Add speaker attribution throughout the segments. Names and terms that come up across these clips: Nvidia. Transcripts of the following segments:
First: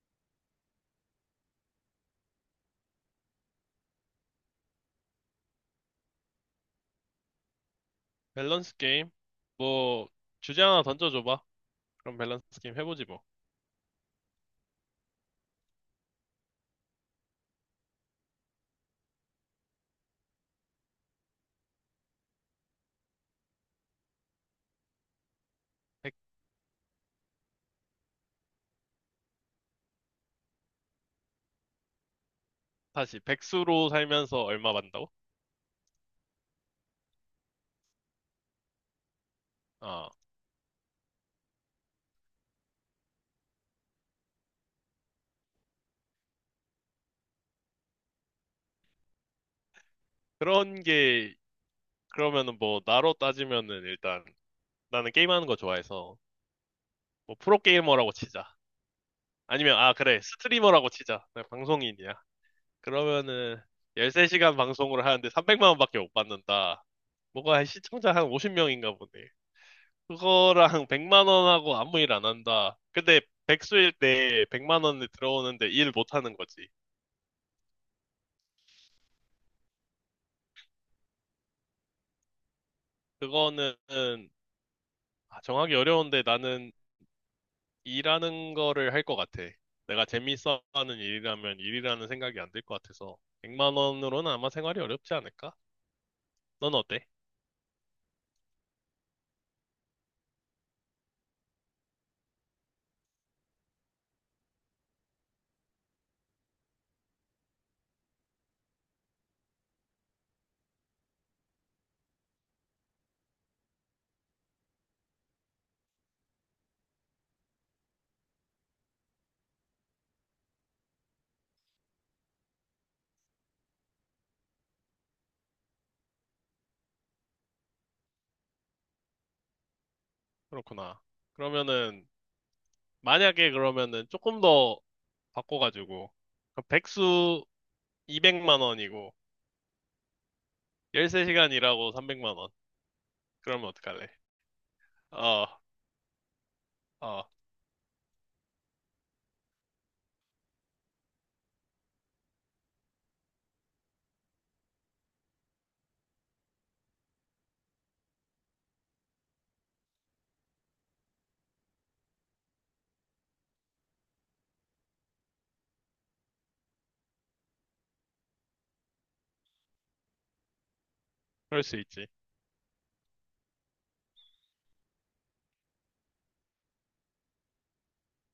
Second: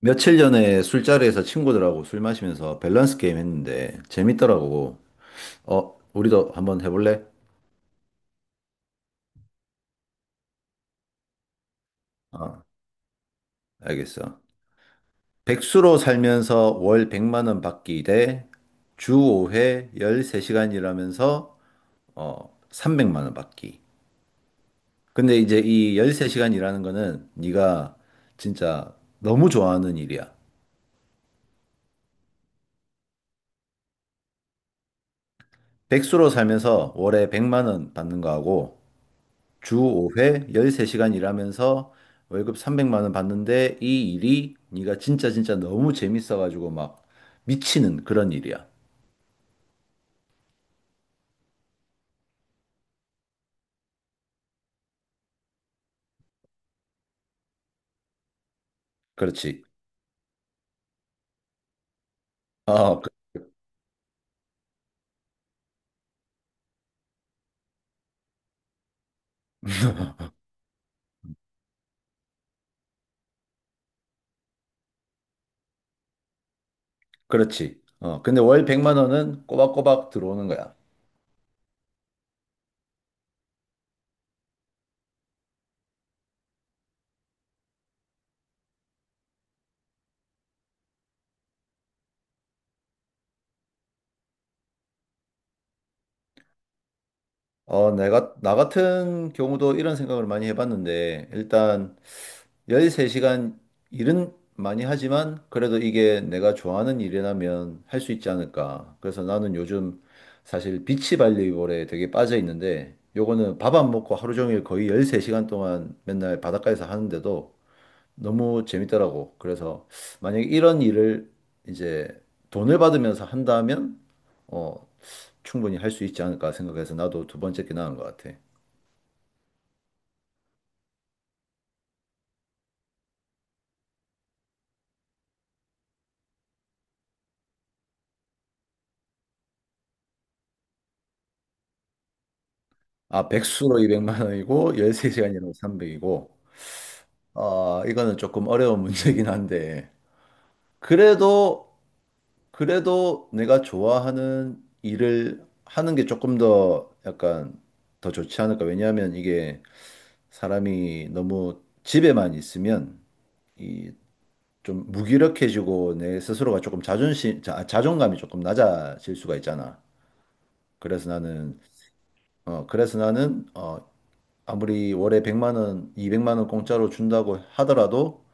Speaker 1: 며칠 전에 술자리에서 친구들하고 술 마시면서 밸런스 게임 했는데 재밌더라고. 우리도 한번 해볼래?
Speaker 2: 밸런스 게임? 뭐, 주제 하나 던져줘봐. 그럼 밸런스
Speaker 1: 어,
Speaker 2: 게임 해보지 뭐.
Speaker 1: 알겠어. 백수로 살면서 월 100만 원 받기 대 주 5회 13시간 일하면서 300만 원 받기. 근데 이제 이
Speaker 2: 백,
Speaker 1: 13시간 일하는 거는 네가 진짜 너무 좋아하는 일이야.
Speaker 2: 다시, 백수로 살면서 얼마 받는다고?
Speaker 1: 백수로 살면서 월에 100만 원 받는 거하고 주
Speaker 2: 아,
Speaker 1: 5회 13시간 일하면서 월급 300만 원 받는데 이 일이 네가 진짜 진짜 너무 재밌어가지고 막 미치는 그런 일이야.
Speaker 2: 그런 게, 그러면은 뭐, 나로 따지면은 일단, 나는 게임하는 거 좋아해서, 뭐, 프로게이머라고 치자.
Speaker 1: 그렇지.
Speaker 2: 아니면, 아, 그래, 스트리머라고 치자. 내가 방송인이야.
Speaker 1: 어, 그,
Speaker 2: 그러면은, 13시간 방송을 하는데 300만 원밖에 못 받는다. 뭐가 한 시청자 한 50명인가 보네. 그거랑 백만 원하고 아무 일 안 한다. 근데 백수일 때 백만 원이 들어오는데 일 못 하는 거지.
Speaker 1: 그렇지. 근데 월 100만 원은 꼬박꼬박 들어오는 거야.
Speaker 2: 그거는 아, 정하기 어려운데 나는 일하는 거를 할 것 같아. 내가 재밌어 하는 일이라면 일이라는 생각이 안 들 것 같아서 백만 원으로는 아마 생활이 어렵지 않을까? 넌 어때?
Speaker 1: 나 같은 경우도 이런 생각을 많이 해봤는데, 일단 13시간 일은 많이 하지만 그래도 이게 내가 좋아하는 일이라면 할 수 있지 않을까. 그래서 나는 요즘 사실 비치 발리볼에 되게 빠져 있는데 요거는 밥 안 먹고 하루 종일 거의 13시간 동안 맨날 바닷가에서 하는데도 너무 재밌더라고. 그래서 만약에 이런 일을 이제 돈을 받으면서 한다면 어, 충분히 할 수 있지 않을까 생각해서 나도 두 번째 게 나은 것 같아.
Speaker 2: 그렇구나. 그러면은 만약에 그러면은 조금 더 바꿔가지고 그럼 백수 200만 원이고 13시간 일하고 300만 원.
Speaker 1: 아,
Speaker 2: 그러면
Speaker 1: 백수로
Speaker 2: 어떡할래?
Speaker 1: 200만 원이고
Speaker 2: 어,
Speaker 1: 13시간이라고 300이고
Speaker 2: 아,
Speaker 1: 아, 이거는 조금 어려운 문제긴 한데, 그래도, 그래도 내가 좋아하는 일을 하는 게 조금 더 약간 더 좋지 않을까. 왜냐하면 이게 사람이 너무 집에만 있으면 이 좀 무기력해지고 내 스스로가 조금 자존감이 조금 낮아질 수가 있잖아. 그래서 나는,
Speaker 2: 그럴 수 있지.
Speaker 1: 그래서 나는, 아무리 월에 100만 원, 200만 원 공짜로 준다고 하더라도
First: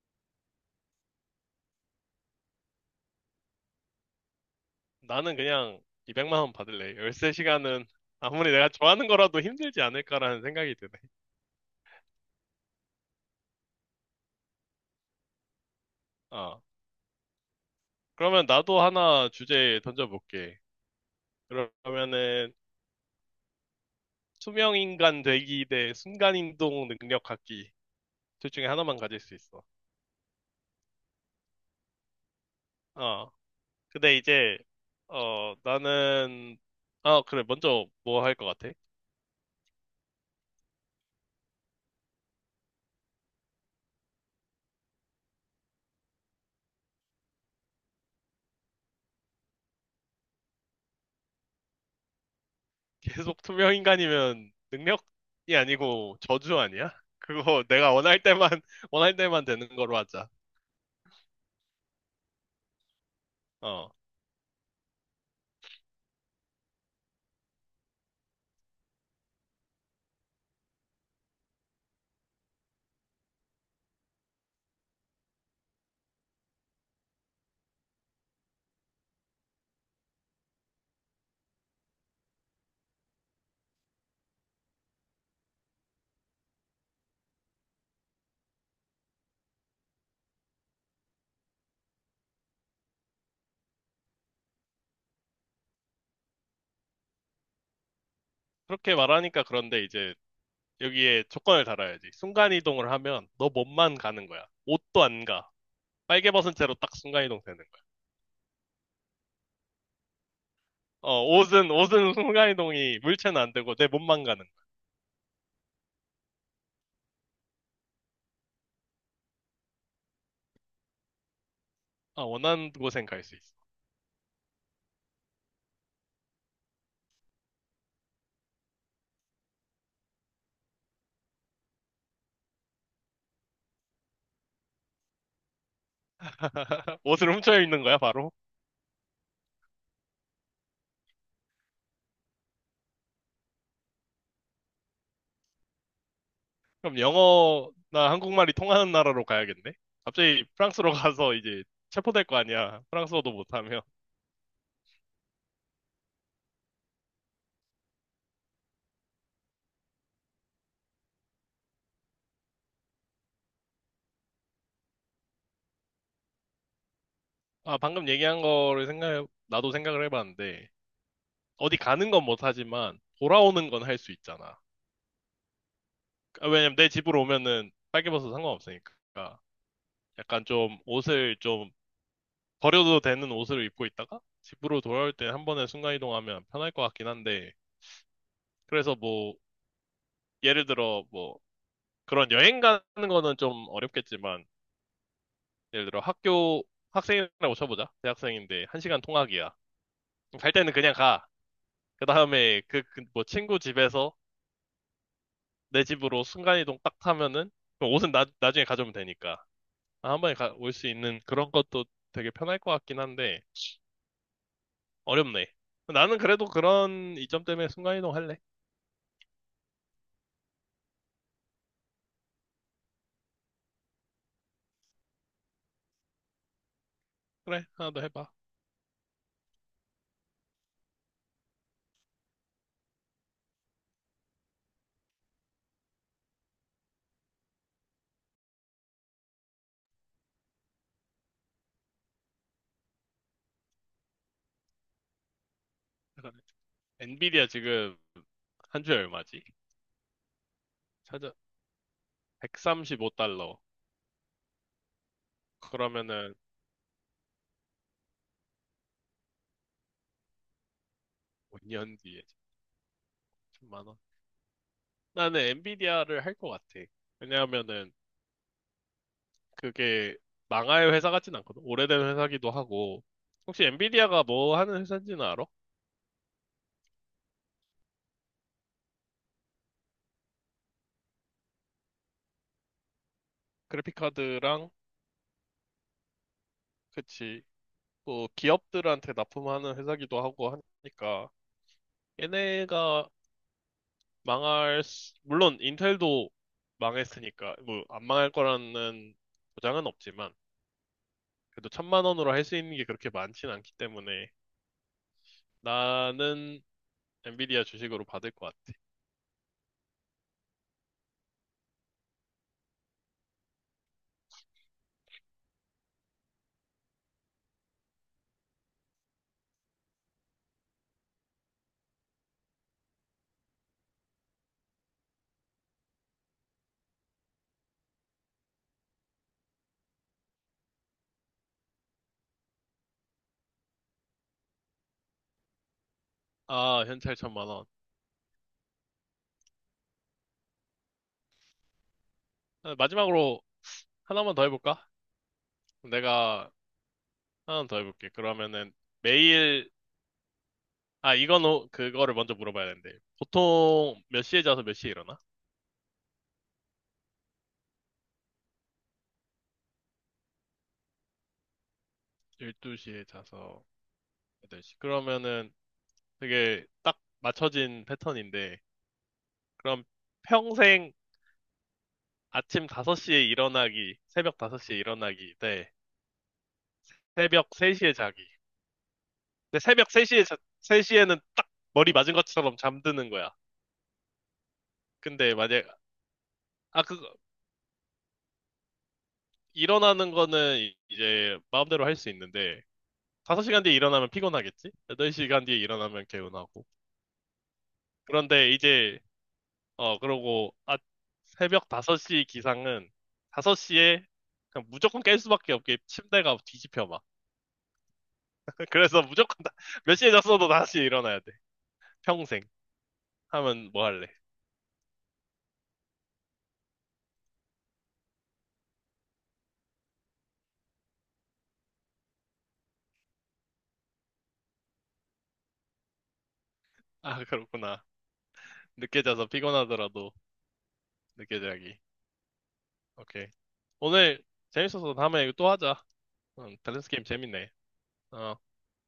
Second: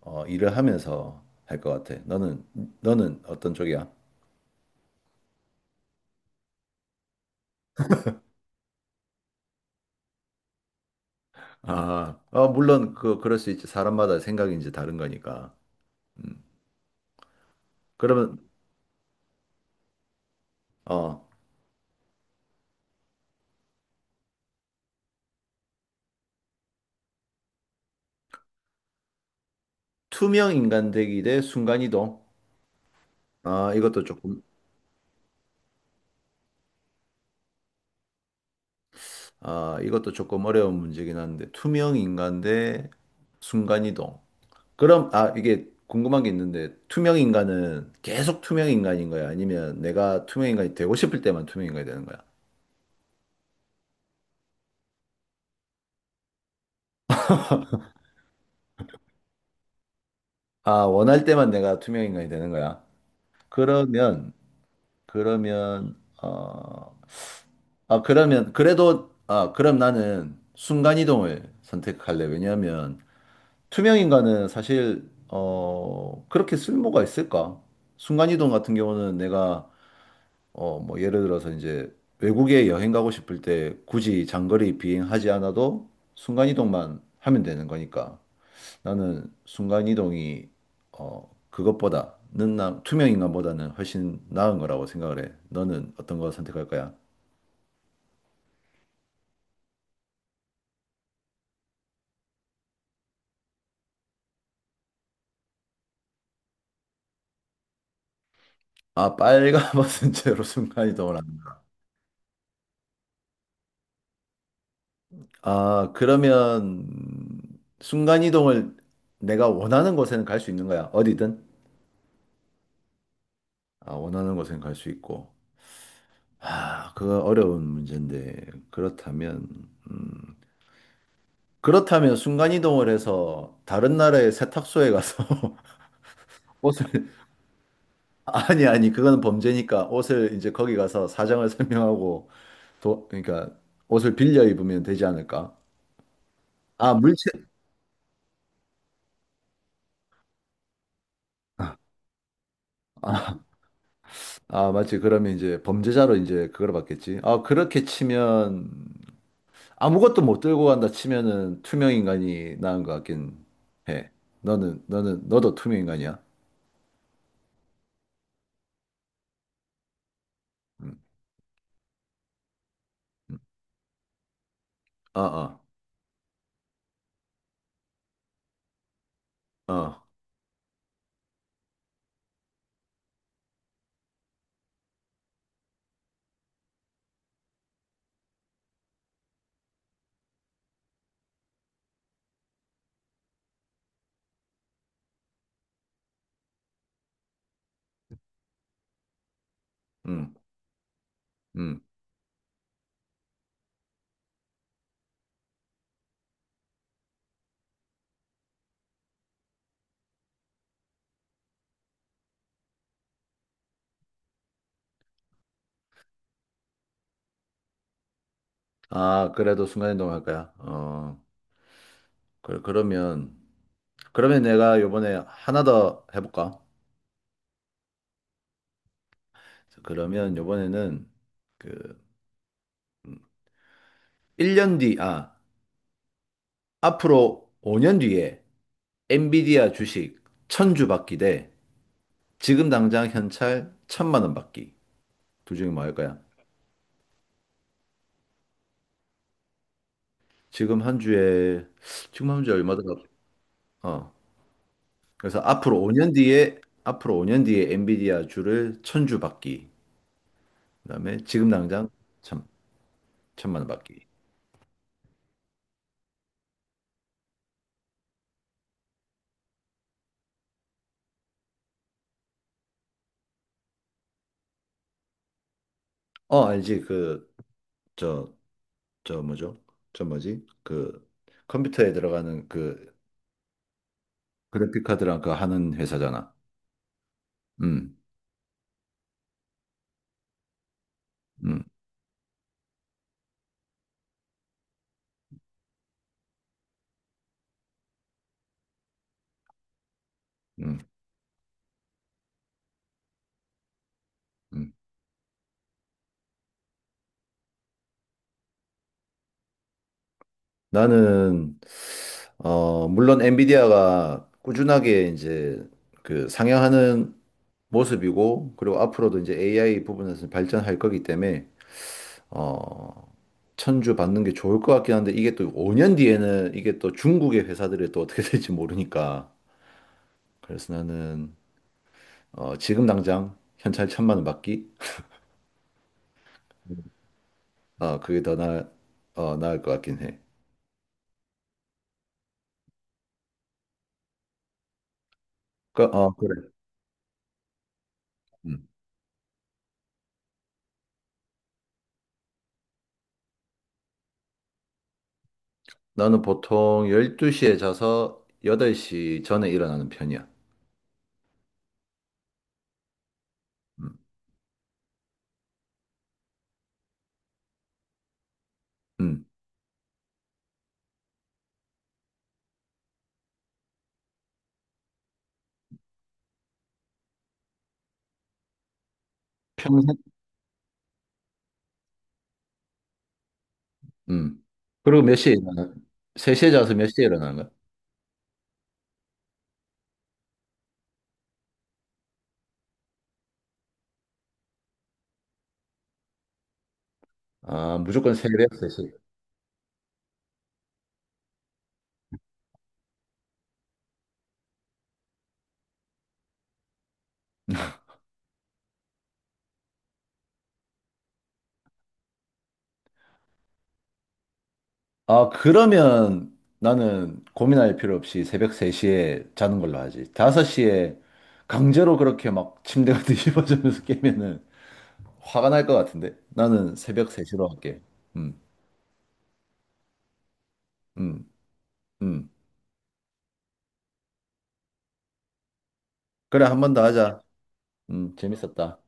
Speaker 1: 일을 하면서 할 것 같아. 너는 어떤 쪽이야?
Speaker 2: 나는 그냥 200만 원 받을래. 13시간은 아무리 내가 좋아하는 거라도 힘들지 않을까라는 생각이 드네.
Speaker 1: 아, 물론 그럴 수 있지. 사람마다 생각이 이제 다른 거니까.
Speaker 2: 어.
Speaker 1: 그러면
Speaker 2: 그러면 나도 하나 주제 던져볼게.
Speaker 1: 어,
Speaker 2: 그러면은 투명인간 되기 대 순간이동 능력 갖기. 둘 중에 하나만 가질 수 있어.
Speaker 1: 투명 인간 되기 대 순간이동.
Speaker 2: 어.
Speaker 1: 아, 이것도
Speaker 2: 근데
Speaker 1: 조금
Speaker 2: 이제, 어, 나는, 아, 그래. 먼저 뭐 할 것 같아?
Speaker 1: 아, 이것도 조금 어려운 문제긴 한데 투명 인간 대 순간이동. 그럼 아, 이게 궁금한 게 있는데 투명 인간은 계속 투명 인간인 거야? 아니면 내가 투명 인간이 되고 싶을 때만 투명 인간이 되는 거야?
Speaker 2: 계속 투명 인간이면 능력이 아니고 저주 아니야? 그거 내가 원할 때만, 원할 때만 되는 거로 하자.
Speaker 1: 아, 원할 때만 내가 투명 인간이 되는 거야?
Speaker 2: 어.
Speaker 1: 그러면 그러면 어, 아 그러면 그래도 아 그럼 나는 순간이동을 선택할래. 왜냐하면 투명 인간은 사실 그렇게 쓸모가 있을까? 순간이동 같은 경우는 내가 뭐 예를 들어서 이제 외국에 여행 가고 싶을 때 굳이 장거리 비행하지 않아도 순간이동만 하면 되는 거니까 나는 순간이동이 그것보다는 나 투명 인간보다는 훨씬 나은 거라고 생각을 해. 너는 어떤 거 선택할 거야?
Speaker 2: 그렇게 말하니까 그런데 이제 여기에 조건을 달아야지. 순간이동을 하면 너 몸만 가는 거야. 옷도 안 가. 빨개 벗은 채로 딱 순간이동 되는 거야.
Speaker 1: 아, 빨가벗은 채로 순간이동을
Speaker 2: 어,
Speaker 1: 한다.
Speaker 2: 옷은 순간이동이 물체는 안 되고 내 몸만 가는 거야.
Speaker 1: 아, 그러면 순간이동을 내가 원하는 곳에는 갈 수 있는 거야. 어디든.
Speaker 2: 아, 원하는 곳엔 갈 수 있어.
Speaker 1: 아, 원하는 곳에는 갈 수 있고. 아, 그거 어려운 문제인데. 음, 그렇다면 순간이동을 해서 다른 나라의 세탁소에 가서 옷을,
Speaker 2: 옷을 훔쳐 입는 거야, 바로?
Speaker 1: 아니, 아니, 그건 범죄니까 옷을 이제 거기 가서 사정을 설명하고, 그러니까 옷을 빌려 입으면 되지 않을까? 아,
Speaker 2: 그럼
Speaker 1: 물체,
Speaker 2: 영어나 한국말이 통하는 나라로 가야겠네? 갑자기 프랑스로 가서 이제 체포될 거 아니야. 프랑스어도
Speaker 1: 아,
Speaker 2: 못하면.
Speaker 1: 아, 맞지. 그러면 이제 범죄자로 이제 그걸 받겠지. 아, 그렇게 치면 아무것도 못 들고 간다 치면은 투명 인간이 나은 것 같긴 해. 너는 너는 너도 투명 인간이야.
Speaker 2: 아, 방금 얘기한 거를 생각, 나도 생각을 해봤는데,
Speaker 1: 음.
Speaker 2: 어디 가는 건 못하지만,
Speaker 1: 음.
Speaker 2: 돌아오는 건 할 수 있잖아.
Speaker 1: 어, 어.
Speaker 2: 아, 왜냐면 내 집으로 오면은 빨개 벗어도 상관없으니까.
Speaker 1: 어.
Speaker 2: 약간 좀 옷을 좀 버려도 되는 옷을 입고 있다가, 집으로 돌아올 때 한 번에 순간이동하면 편할 것 같긴 한데, 그래서 뭐, 예를 들어 뭐, 그런 여행 가는 거는 좀 어렵겠지만, 예를 들어 학교 학생이라고 쳐보자. 대학생인데 1시간 통학이야.
Speaker 1: 음.
Speaker 2: 갈 때는 그냥 가.
Speaker 1: 음.
Speaker 2: 그 다음에 그 뭐 친구 집에서 내 집으로 순간이동 딱 타면은 그 옷은 나중에 가져오면 되니까. 아, 한 번에 올 수 있는 그런 것도 되게 편할 것 같긴 한데 어렵네. 나는 그래도 그런 이점 때문에 순간이동 할래.
Speaker 1: 아, 그래도 순간 이동할 거야. 어. 그, 그러면 그러면 내가 요번에 하나 더 해볼까?
Speaker 2: 그래, 하나 더 해봐.
Speaker 1: 자, 그러면 요번에는 그 1년 뒤, 아, 앞으로 5년 뒤에 엔비디아 주식 천주 받기 대 지금 당장 현찰 천만 원 받기. 둘 중에 뭐 할 거야?
Speaker 2: 그러네. 엔비디아 지금 한 주에 얼마지?
Speaker 1: 지금 한
Speaker 2: 찾아
Speaker 1: 주에 지금 한 주에 얼마 더라
Speaker 2: 135달러.
Speaker 1: 어. 그래서
Speaker 2: 그러면은
Speaker 1: 앞으로 5년 뒤에 엔비디아 주를 천주 받기. 그다음에 지금 당장
Speaker 2: 5년 뒤에
Speaker 1: 천 천만 원
Speaker 2: 10만 원.
Speaker 1: 받기.
Speaker 2: 나는 엔비디아를 할 것 같아. 왜냐하면은 그게 망할 회사 같진 않거든. 오래된 회사기도 하고. 혹시 엔비디아가 뭐 하는 회사인지는 알아?
Speaker 1: 어, 알지? 그 저 저 뭐죠? 저 뭐지? 그 컴퓨터에 들어가는
Speaker 2: 그래픽카드랑
Speaker 1: 그래픽 카드랑 하는 회사잖아.
Speaker 2: 그치.
Speaker 1: 음.
Speaker 2: 또 기업들한테 납품하는 회사기도 하고 하니까
Speaker 1: 음.
Speaker 2: 얘네가 물론 인텔도 망했으니까 뭐 안 망할 거라는 보장은 없지만
Speaker 1: 음.
Speaker 2: 그래도 천만 원으로 할 수 있는 게 그렇게 많진 않기 때문에
Speaker 1: 음.
Speaker 2: 나는 엔비디아 주식으로 받을 것 같아.
Speaker 1: 나는 물론 엔비디아가 꾸준하게 이제 그 상향하는 모습이고, 그리고 앞으로도 이제 AI 부분에서 발전할 거기 때문에, 어, 천주 받는 게 좋을 것 같긴 한데, 이게 또 5년 뒤에는 이게 또 중국의 회사들이 또 어떻게 될지 모르니까. 그래서 나는, 지금 당장 현찰 천만 원 받기?
Speaker 2: 아, 현찰 1,000만 원.
Speaker 1: 그게 더 나을 것 같긴 해.
Speaker 2: 아, 마지막으로 하나만 더 해볼까?
Speaker 1: 그래.
Speaker 2: 내가 하나 더 해볼게.
Speaker 1: 음.
Speaker 2: 그러면은 매일, 아, 이건, 그거를 먼저 물어봐야 되는데. 보통 몇 시에 자서 몇 시에 일어나?
Speaker 1: 나는 보통 12시에 자서 8시 전에 일어나는 편이야.
Speaker 2: 12시에 자서
Speaker 1: 음.
Speaker 2: 8시. 그러면은 되게 딱 맞춰진 패턴인데.
Speaker 1: 음.
Speaker 2: 그럼 평생 아침 5시에 일어나기, 새벽 5시에 일어나기, 대 새벽 3시에 자기. 근데 새벽
Speaker 1: 평생,
Speaker 2: 3시에, 자, 3시에는 딱 머리 맞은 것처럼 잠드는 거야.
Speaker 1: 음. 그리고 몇 시에
Speaker 2: 근데 만약,
Speaker 1: 일어나? 3시에 자서
Speaker 2: 아,
Speaker 1: 몇
Speaker 2: 그,
Speaker 1: 시에 일어나는 거야?
Speaker 2: 일어나는 거는 이제 마음대로 할 수 있는데, 5시간 뒤에 일어나면 피곤하겠지? 8시간 뒤에 일어나면 개운하고.
Speaker 1: 아, 무조건
Speaker 2: 그런데
Speaker 1: 새벽 3시.
Speaker 2: 이제, 어, 그러고, 아, 새벽 5시 기상은 5시에 그냥 무조건 깰 수밖에 없게 침대가 뒤집혀 막. 그래서 무조건 몇 시에 잤어도 5시에 일어나야 돼. 평생. 하면 뭐 할래?
Speaker 1: 아, 그러면 나는 고민할 필요 없이 새벽 3시에 자는 걸로 하지. 5시에 강제로 그렇게 막 침대가 뒤집어지면서 깨면은 화가 날 것 같은데? 나는 새벽
Speaker 2: 아,
Speaker 1: 3시로 할게.
Speaker 2: 그렇구나.
Speaker 1: 음,
Speaker 2: 늦게 자서 피곤하더라도
Speaker 1: 음,
Speaker 2: 늦게 자기.
Speaker 1: 음.
Speaker 2: 오케이. 오늘 재밌어서 다음에 이거 또 하자.
Speaker 1: 그래, 한 번 더
Speaker 2: 밸런스 게임
Speaker 1: 하자.
Speaker 2: 재밌네. 어.
Speaker 1: 재밌었다.